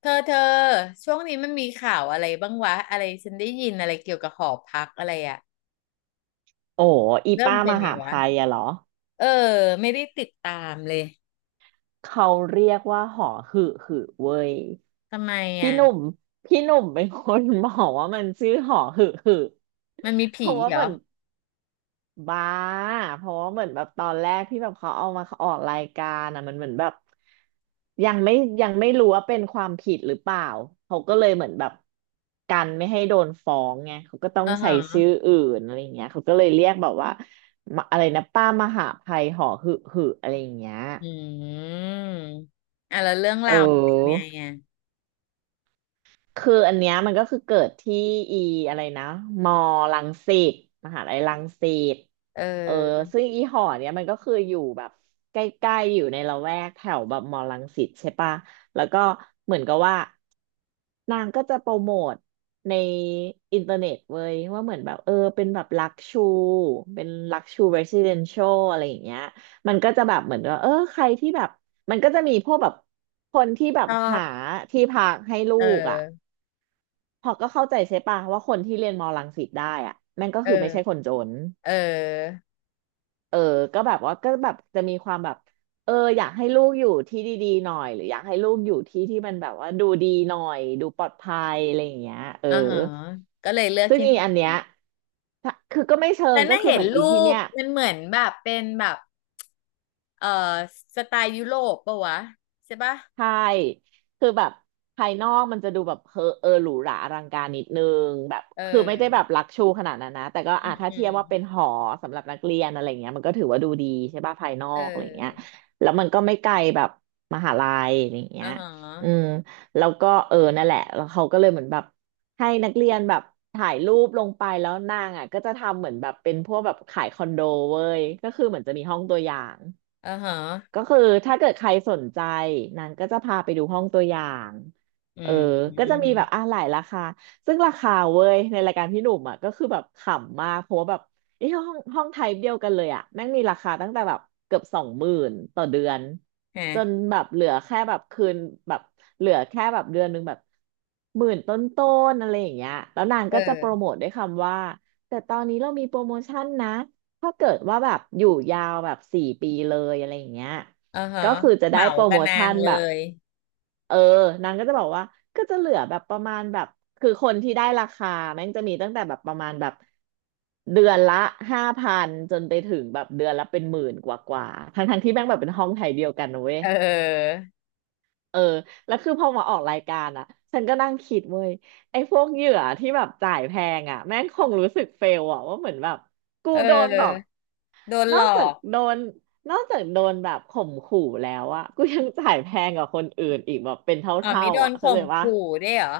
เธอช่วงนี้มันมีข่าวอะไรบ้างวะอะไรฉันได้ยินอะไรเกี่ยวกับหอพักอะไรอะโอ้อีเริ่มป้าเป็มนไงหาวะภัยอะเหรอเออไม่ได้ติดตามเลยเขาเรียกว่าหอหึหึเว้ยทำไมพี่อะหนุ่มพี่หนุ่มเป็นคนบอกว่ามันชื่อหอหึหึมันมีเพผีราะว่าเหรเหอมือนบ้าเพราะว่าเหมือนแบบตอนแรกที่แบบเขาเอามาออกรายการอะมันเหมือนแบบยังไม่ยังไม่รู้ว่าเป็นความผิดหรือเปล่าเขาก็เลยเหมือนแบบกันไม่ให้โดนฟ้องไงเขาก็ต้องอ่าใส่ชื่ฮะออื่นอะไรอย่างเงี้ยเขาก็เลยเรียกแบบว่าอะไรนะป้ามหาภัยหอหึหึอะไรอย่างเงี้ย อืมอ่ะแล้วเรื่องเอราวมันเป็นไงอ อะคืออันเนี้ยมันก็คือเกิดที่อีอะไรนะมอรังสิตมหาลัยรังสิต เเออออซึ่งอีหอเนี้ยมันก็คืออยู่แบบใกล้ๆอยู่ในละแวกแถวแบบมอรังสิตใช่ปะแล้วก็เหมือนกับว่านางก็จะโปรโมทในอินเทอร์เน็ตเว้ยว่าเหมือนแบบเป็นแบบลักชูเป็นลักชูเรส i เดนเชียลอะไรอย่างเงี้ยมันก็จะแบบเหมือนว่าเออใครที่แบบมันก็จะมีพวกแบบคนที่แบชบอหาบที่พักให้ลูเอกอ่ะอพอก็เข้าใจใช่ปะว่าคนที่เรียนมอรังสิตได้อ่ะแม่งก็เอคือไม่อใช่คนจน เออเออก็แบบว่าก็แบบจะมีความแบบอยากให้ลูกอยู่ที่ดีๆหน่อยหรืออยากให้ลูกอยู่ที่ที่มันแบบว่าดูดีหน่อยดูปลอดภัยอะไรอย่างเงี้ยเอออ่าฮะก็เลยเลือกซึ่งที่อีนี่อันเนี้ยถ้าคือก็ไม่เชิแต่งก็น่าคือเห็เหนมือนอีรูที่ปเนี้ย มันเหมือนแบบเป็นแบบเออสไตล์ยุโรปปะวะใช่ปะใช่ คือแบบภายนอกมันจะดูแบบหรูหราอลังการนิดนึงแบบเคือไม่ได้แบออบลักชูขนาดนั้นนะแต่ก็อือ่ะมถ้าอืเทีม ยบว่าเป็นหอสำหรับนักเรียนอะไรเงี้ยมันก็ถือว่าดูดีใช่ป่ะภายนอเกอะไรเงี้ยออแล้วมันก็ไม่ไกลแบบมหาลัยอะไรอ่าเงี้ยฮะอืมแล้วก็เออนั่นแหละแล้วเขาก็เลยเหมือนแบบให้นักเรียนแบบถ่ายรูปลงไปแล้วนางอ่ะก็จะทำเหมือนแบบเป็นพวกแบบขายคอนโดเว้ยก็คือเหมือนจะมีห้องตัวอย่าง อ่าฮะก็คือถ้าเกิดใครสนใจนางก็จะพาไปดูห้องตัวอย่างอืเออก็จะมมีแบบอ่ะหลายราคาซึ่งราคาเว้ยในรายการพี่หนุ่มอ่ะก็คือแบบขำมากเพราะว่าแบบไอ้ห้องไทป์เดียวกันเลยอ่ะแม่งมีราคาตั้งแต่แบบเกือบ20,000ต่อเดือนจนฮะแบบเหลือแค่แบบคืนแบบเหลือแค่แบบเดือนหนึงแบบหมื่นต้นๆอะไรอย่างเงี้ยแล้วนางเอก็จะโปรโมอทด้วยคำว่าแต่ตอนนี้เรามีโปรโมชั่นนะ ถ้าเกิดว่าแบบอยู่ยาวแบบ4 ปีเลยอะไรอย่างเงี้ยอ่าฮะก็คือจะเหได้มาโปรกัโมบนาชั่งนเลแบบย เออนางก็จะบอกว่าก็จะเหลือแบบประมาณแบบคือคนที่ได้ราคาแม่งจะมีตั้งแต่แบบประมาณแบบเดือนละ5,000จนไปถึงแบบเดือนละเป็นหมื่นกว่าทั้งๆที่แม่งแบบเป็นห้องไทยเดียวกันนะเว้ยเออ เออแล้วคือพอมาออกรายการอ่ะฉันก็นั่งคิดเว้ยไอ้พวกเหยื่อที่แบบจ่ายแพงอ่ะแม่งคงรู้สึกเฟลอ่ะว่าเหมือนแบบกูเโดนแบบ ออ โดนนหอลกอจากกโดนนอกจากโดนแบบข่มขู่แล้วอะกูยังจ่ายแพงกว่าคนอื่นอีกแบบเป็นเอ๋อท่าม่โดๆนอะเข้าข่ใจมปะ ขู่ด้วยเหรอ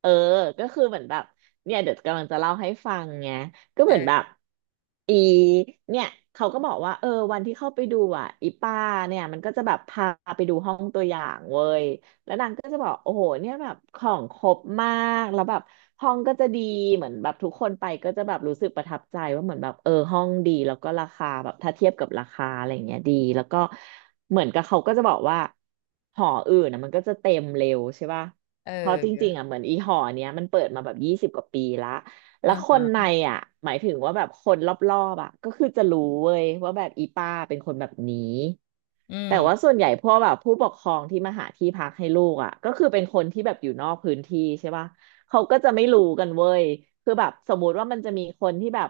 เออก็คือเหมือนแบบเนี่ยเดี๋ยวกำลังจะเล่าให้ฟังไงก็เอเหมือนแบบอ อีเนี่ยเขาก็บอกว่าเออวันที่เข้าไปดูอ่ะอีป้าเนี่ยมันก็จะแบบพาไปดูห้องตัวอย่างเว้ยแล้วนางก็จะบอกโอ้โหเนี่ยแบบของครบมากแล้วแบบห้องก็จะดีเหมือนแบบทุกคนไปก็จะแบบรู้สึกประทับใจว่าเหมือนแบบเออห้องดีแล้วก็ราคาแบบถ้าเทียบกับราคาอะไรอย่างเงี้ยดีแล้วก็เหมือนกับเขาก็จะบอกว่าหออื่นนะมันก็จะเต็มเร็วใช่ป่ะ เอเพราะจริงๆออ่ะเหมือนอีหอเนี้ยมันเปิดมาแบบ20 กว่าปีละแล้อ่าวคนในฮะอ่ะหมายถึงว่าแบบคนรอบๆอ่ะก็คือจะรู้เว้ยว่าแบบอีป้าเป็นคนแบบนี้อืแต่มว่าส่วนใหญ่พวกแบบผู้ปกครองที่มาหาที่พักให้ลูกอ่ะก็คือเป็นคนที่แบบอยู่นอกพื้นที่ใช่ป่ะเขาก็จะไม่รู้กันเว้ยคือแบบสมมุติว่ามันจะมีคนที่แบบ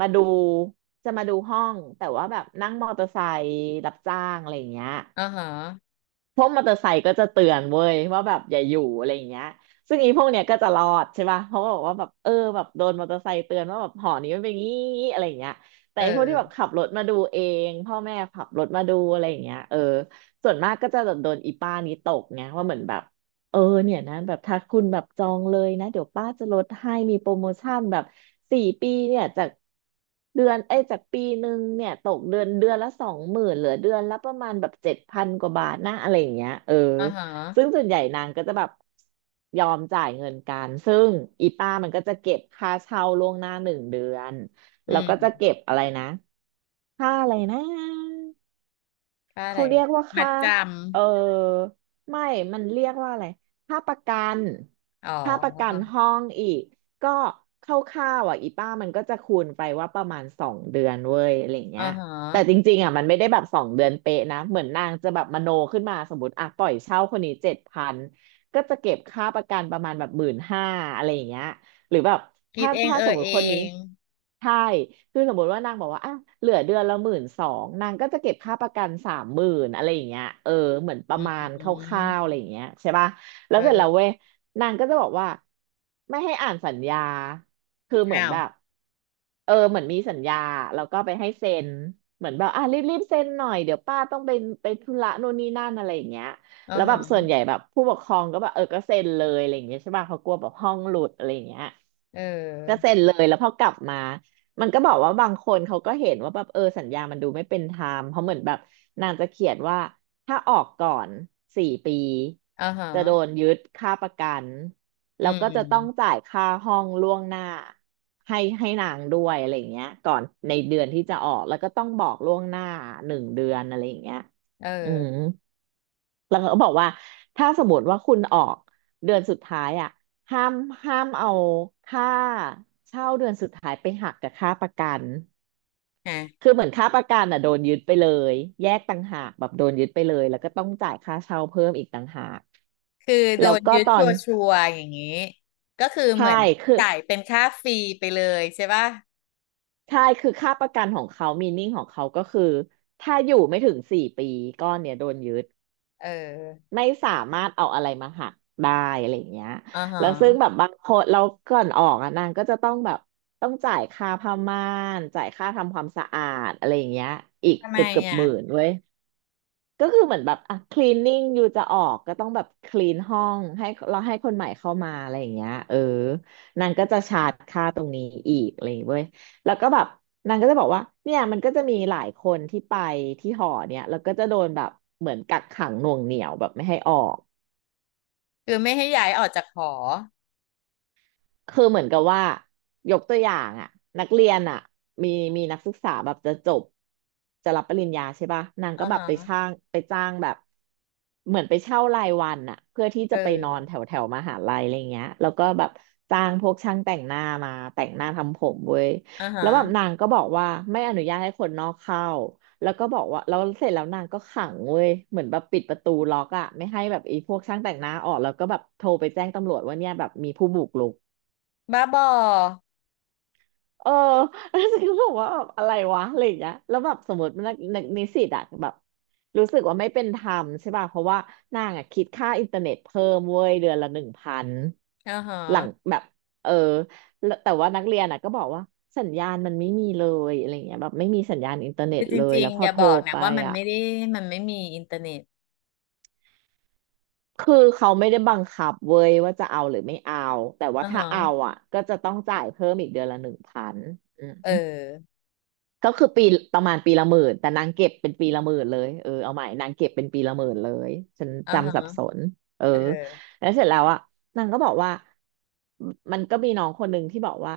มาดูจะมาดูห้องแต่ว่าแบบนั่งมอเตอร์ไซค์รับจ้างอะไรอย่างเงี้ย อ่าฮะพวกมอเตอร์ไซค์ก็จะเตือนเว้ยว่าแบบอย่าอยู่อะไรอย่างเงี้ยซึ่งอีพวกเนี้ยก็จะรอดใช่ป่ะเพราะว่าบอกว่าแบบเออแบบโดนมอเตอร์ไซค์เตือนว่าแบบหอนี้มันเป็นงี้อะไรอย่างเงี้ยเแต่ไอ้พวกที่แบอบอขับรถมาดูเองพ่อแม่ขับรถมาดูอะไรอย่างเงี้ยเออส่วนมากก็จะแบบโดนอีป้านี้ตกไงว่าเหมือนแบบ เออเนี่ยนะแบบถ้าคุณแบบจองเลยนะเดี๋ยวป้าจะลดให้มีโปรโมชั่นแบบสี่ปีเนี่ยจากเดือนเอ้ยจาก1 ปีเนี่ยตกเดือนละ20,000เหลือเดือนละประมาณแบบเจ็ดพันกว่าบาทนะอะไรอย่างเงี้ยเอออ่าฮซึ่งะส่วนใหญ่นางก็จะแบบยอมจ่ายเงินกันซึ่งอีป้ามันก็จะเก็บค่าเช่าล่วงหน้าหนึ่งเดือนอืแล้วก็จะมเก็บอะไรนะค่าอะไรนะ ค่าอะเขาไรเรียกว่ามัดค่าจเออไม่มันเรียกว่าอะไรค่าประกันำอ๋ค่าประกันอห้องอีกก็คร่าวๆอ่ะอีป้ามันก็จะคูณไปว่าประมาณสองเดือนเว้ยอะไรเงี้อ่ายฮะแต่จริงๆอ่ะมันไม่ได้แบบสองเดือนเป๊ะนะเหมือนนางจะแบบมโนขึ้นมาสมมติอ่ะปล่อยเช่าคนนี้เจ็ดพันก็จะเก็บค่าประกันประมาณแบบ15,000อะไรอย่างเงี้ย หรือแบบคิดถ้าเองถ้าเอสมอมเอติคนนี้งใช่คือสมมติว่านางบอกว่าอ่ะเหลือเดือนละ12,000นางก็จะเก็บค่าประกัน30,000อะไรอย่างเงี้ยเออเหมือนประอืมาณมคร่าวๆอะไรอย่างเงี้ยใช่ป่ะเแล้วเสร็จแล้วเว้ออยนางก็จะบอกว่าไม่ให้อ่านสัญญาคือเหมืออ้านวแบบเออเหมือนมีสัญญาแล้วก็ไปให้เซ็นเหมือนแบบอ่ะรีบๆเซ็นหน่อยเดี๋ยวป้าต้องไปไปธุระโน่นนี่นั่นอะไรอย่างเงี้ยอ่าแล้วแบบส่วฮะนใหญ่แบบผู้ปกครองก็แบบเออก็เซ็นเลยอะไรอย่างเงี้ยใช่ป่ะเขากลัวแบบห้องหลุดอะไรอย่างเงี้ย เอก็อเซ็นเลยแล้วพอกลับมามันก็บอกว่าบางคนเขาก็เห็นว่าแบบเออสัญญามันดูไม่เป็นธรรมเพราะเหมือนแบบนางจะเขียนว่าถ้าออกก่อนสี่ปีอ่าฮะ จะโดนยึดค่าประกันอืแล้วก็จะต้องมจ่ายค่าห้องล่วงหน้าให้นางด้วยอะไรอย่างเงี้ยก่อนในเดือนที่จะออกแล้วก็ต้องบอกล่วงหน้าหนึ่งเดือนอะไรอย่างเงี้ยเอออืม แล้วเขาก็บอกว่าถ้าสมมติว่าคุณออกเดือนสุดท้ายอ่ะห้ามห้ามเอาค่าเช่าเดือนสุดท้ายไปหักกับค่าประกันฮะคือเหมือนค่าประกันอ่ะโดนยึดไปเลยแยกต่างหากแบบโดนยึดไปเลยแล้วก็ต้องจ่ายค่าเช่าเพิ่มอีกต่างหากคือโดแล้วนก็ยึดตอชันวชัวร์ๆอย่างนี้ ก็คือเหใช่มือนคือจ่ายเป็นค่าฟรีไปเลยใช่ป่ะใช่คือค่าประกันของเขามีนิ่งของเขาก็คือถ้าอยู่ไม่ถึงสี่ปีก้อนเนี่ยโดนยึด เออไม่สามารถเอาอะไรมาหักได้อะไรอย่างเงี้ยอ๋อฮแล้วซึ่งแบะบบางคนเราก่อนออกอะนางก็จะต้องแบบต้องจ่ายค่าผ้าม่านจ่ายค่าทำความสะอาดอะไรอย่างเงี้ยอีกทำไมเกือบอ่ะหมื่นเว้ยก็คือเหมือนแบบอ่ะคลีนนิ่งอยู่จะออกก็ต้องแบบคลีนห้องให้เราให้คนใหม่เข้ามาอะไรอย่างเงี้ยเออนางก็จะชาร์จค่าตรงนี้อีกอะไรอย่างเงี้ยเว้ยแล้วก็แบบนางก็จะบอกว่าเนี่ยมันก็จะมีหลายคนที่ไปที่หอเนี่ยแล้วก็จะโดนแบบเหมือนกักขังหน่วงเหนี่ยวแบบไม่ให้ออก คือไม่ให้ย้ายออกจากหอคือเหมือนกับว่ายกตัวอย่างอ่ะนักเรียนอ่ะมีมีนักศึกษาแบบจะจบจะรับปริญญาใช่ป่ะนางอ๋อก็แบบฮะไปจ้างแบบเหมือนไปเช่ารายวันอ่ะเพื่อที่เอจะไปนออนแถวแถวมหาลัยอะไรเงี้ยแล้วก็แบบจ้างพวกช่างแต่งหน้ามาแต่งหน้าทำผมเว้ยอ๋อฮะแล้วแบบนางก็บอกว่าไม่อนุญาตให้คนนอกเข้าแล้วก็บอกว่าแล้วเสร็จแล้วนางก็ขังเว้ยเหมือนแบบปิดประตูล็อกอะไม่ให้แบบไอ้พวกช่างแต่งหน้าออกแล้วก็แบบโทรไปแจ้งตำรวจว่าเนี่ยแบบมีผู้บุกรุก บ้าบอเออ แล้วฉันก็บอกว่าแบบอะไรวะอะไรอย่างเงี้ยแล้วแบบสมมตินักนิสิตอะแบบรู้สึกว่าไม่เป็นธรรมใช่ป่ะเพราะว่านางอะคิดค่าอินเทอร์เน็ตเพิ่มเว้ยเดือนละหนึ่งพันอ๋อหลังฮะแบบเออแล้วแต่ว่านักเรียนอะก็บอกว่าสัญญาณมันไม่มีเลยอะไรเงี้ยแบบไม่มีสัญญาณอินเทอร์เน็คืตอจเลยริงแล้วพๆออย่าโทรบอกนะไปว่ามันอะไม่ได้มันไม่มีอินเทอร์เน็ตคือเขาไม่ได้บังคับเว้ยว่าจะเอาหรือไม่เอาแต่ว่าอ๋อถ้าเอาฮะอะก็จะต้องจ่ายเพิ่มอีกเดือนละหนึ่งพัน เออก็คือปีประมาณปีละหมื่นแต่นางเก็บเป็นปีละหมื่นเลยเออเอาใหม่นางเก็บเป็นปีละหมื่นเลยฉันอ๋อฮะจำสับสนเออเออแล้วเสร็จแล้วอ่ะนางก็บอกว่ามันก็มีน้องคนหนึ่งที่บอกว่า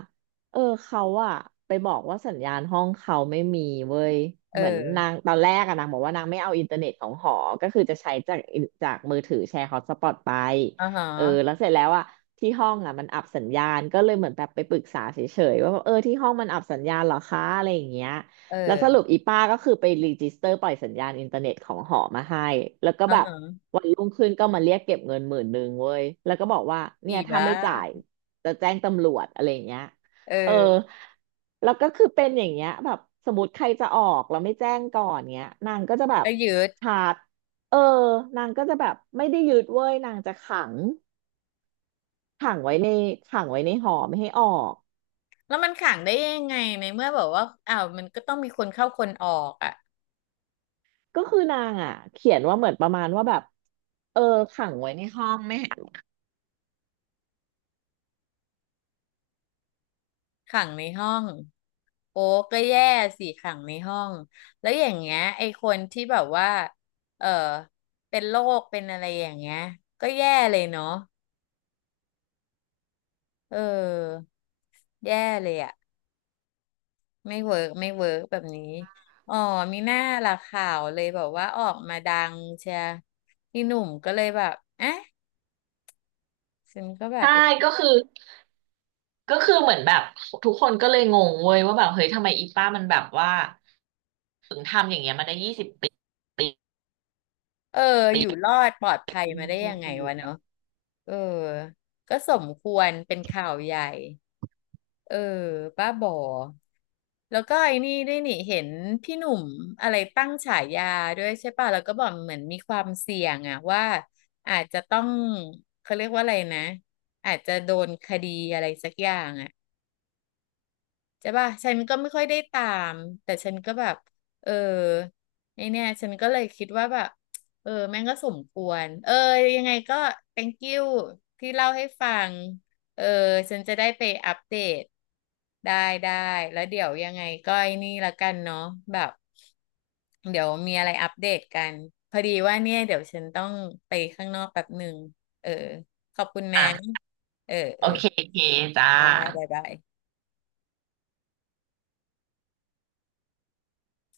เออเขาอ่ะไปบอกว่าสัญญาณห้องเขาไม่มีเว้ยเอเหมือนอนางตอนแรกอะนางบอกว่านางไม่เอาอินเทอร์เน็ตของหอก็คือจะใช้จากมือถือแชร์ฮอตสปอตไปอ๋อฮเออแล้ะวเสร็จแล้วอ่ะ ที่ห้องอ่ะมันอับสัญญาณก็เลยเหมือนแบบไปปรึกษาเฉยๆว่าแบบเออที่ห้องมันอับสัญญาณเหรอคะอะไรอย่างเงี้ยเแล้วสรุออปอีป้าก็คือไปรีจิสเตอร์ปล่อยสัญญาณอินเทอร์เน็ตของหอมาให้แล้วก็อ๋อแบบฮะวันรุ่งขึ้นก็มาเรียกเก็บเงิน10,000เว้ยแล้วก็บอกว่าอีเนี่ยถ้าบ้าไม่จ่ายจะแจ้งตำรวจอะไรอย่างเงี้ยเอเอออแล้วก็คือเป็นอย่างเงี้ยแบบสมมติใครจะออกแล้วไม่แจ้งก่อนเงี้ยนางก็จะแบบก็ยืด ชาร์จเออนางก็จะแบบไม่ได้ยึดเว้ยนางจะขัง ขังไว้ในหอไม่ให้ออกแล้วมันขังได้ยังไงในเมื่อแบบว่าอ้าวมันก็ต้องมีคนเข้าคนออกอ่ะก็คือนางอ่ะเขียนว่าเหมือนประมาณว่าแบบเออขังไว้ในห้องไม่ให้ขังในห้องโอ้ก็แย่สิขังในห้องแล้วอย่างเงี้ยไอ้คนที่แบบว่าเออเป็นโรคเป็นอะไรอย่างเงี้ยก็แย่เลยเนาะเออแย่เลยอ่ะไม่เวิร์กแบบนี้อ๋อมีหน้าละข่าวเลยแบบว่าออกมาดังเชียพี่หนุ่มก็เลยแบบเอ๊ะฉันก็แบบใช่ไป ก็คือก็คือเหมือนแบบทุกคนก็เลยงงเว้ยว่าแบบเฮ้ยทำไมอีป้ามันแบบว่าถึงทำอย่างเงี้ยมาได้20 ปีเปเอออยู่รอดปลอดภัย็นมาได้พยัวกงไงตำรววะจเนาะอะเออก็สมควรเป็นข่าวใหญ่เออป้าบอแล้วก็ไอ้นี่ด้วยนี่เห็นพี่หนุ่มอะไรตั้งฉายาด้วยใช่ป่ะแล้วก็บอกเหมือนมีความเสี่ยงอะว่าอาจจะต้องเขาเรียกว่าอะไรนะอาจจะโดนคดีอะไรสักอย่างอะ ใช่ป่ะฉันก็ไม่ค่อยได้ตาม แต่ฉันก็แบบเออไอเนี่ยฉันก็เลยคิดว่าแบบเออ แม่งก็สมควรเออยังไงก็ thank you ที่เล่าให้ฟัง เออ ฉันจะได้ไปอัปเดตได้ได้แล้วเดี๋ยวยังไงก็ไอ้นี่ละกันเนาะแบบ เดี๋ยวมีอะไรอัปเดตกัน พอดีว่าเนี่ยเดี๋ยวฉันต้องไปข้างนอกแป๊บหนึ่ง เออ ขอบคุณนะ อ่ะเออ เอโออเคโอเคจ้าได้บ๊ายบาย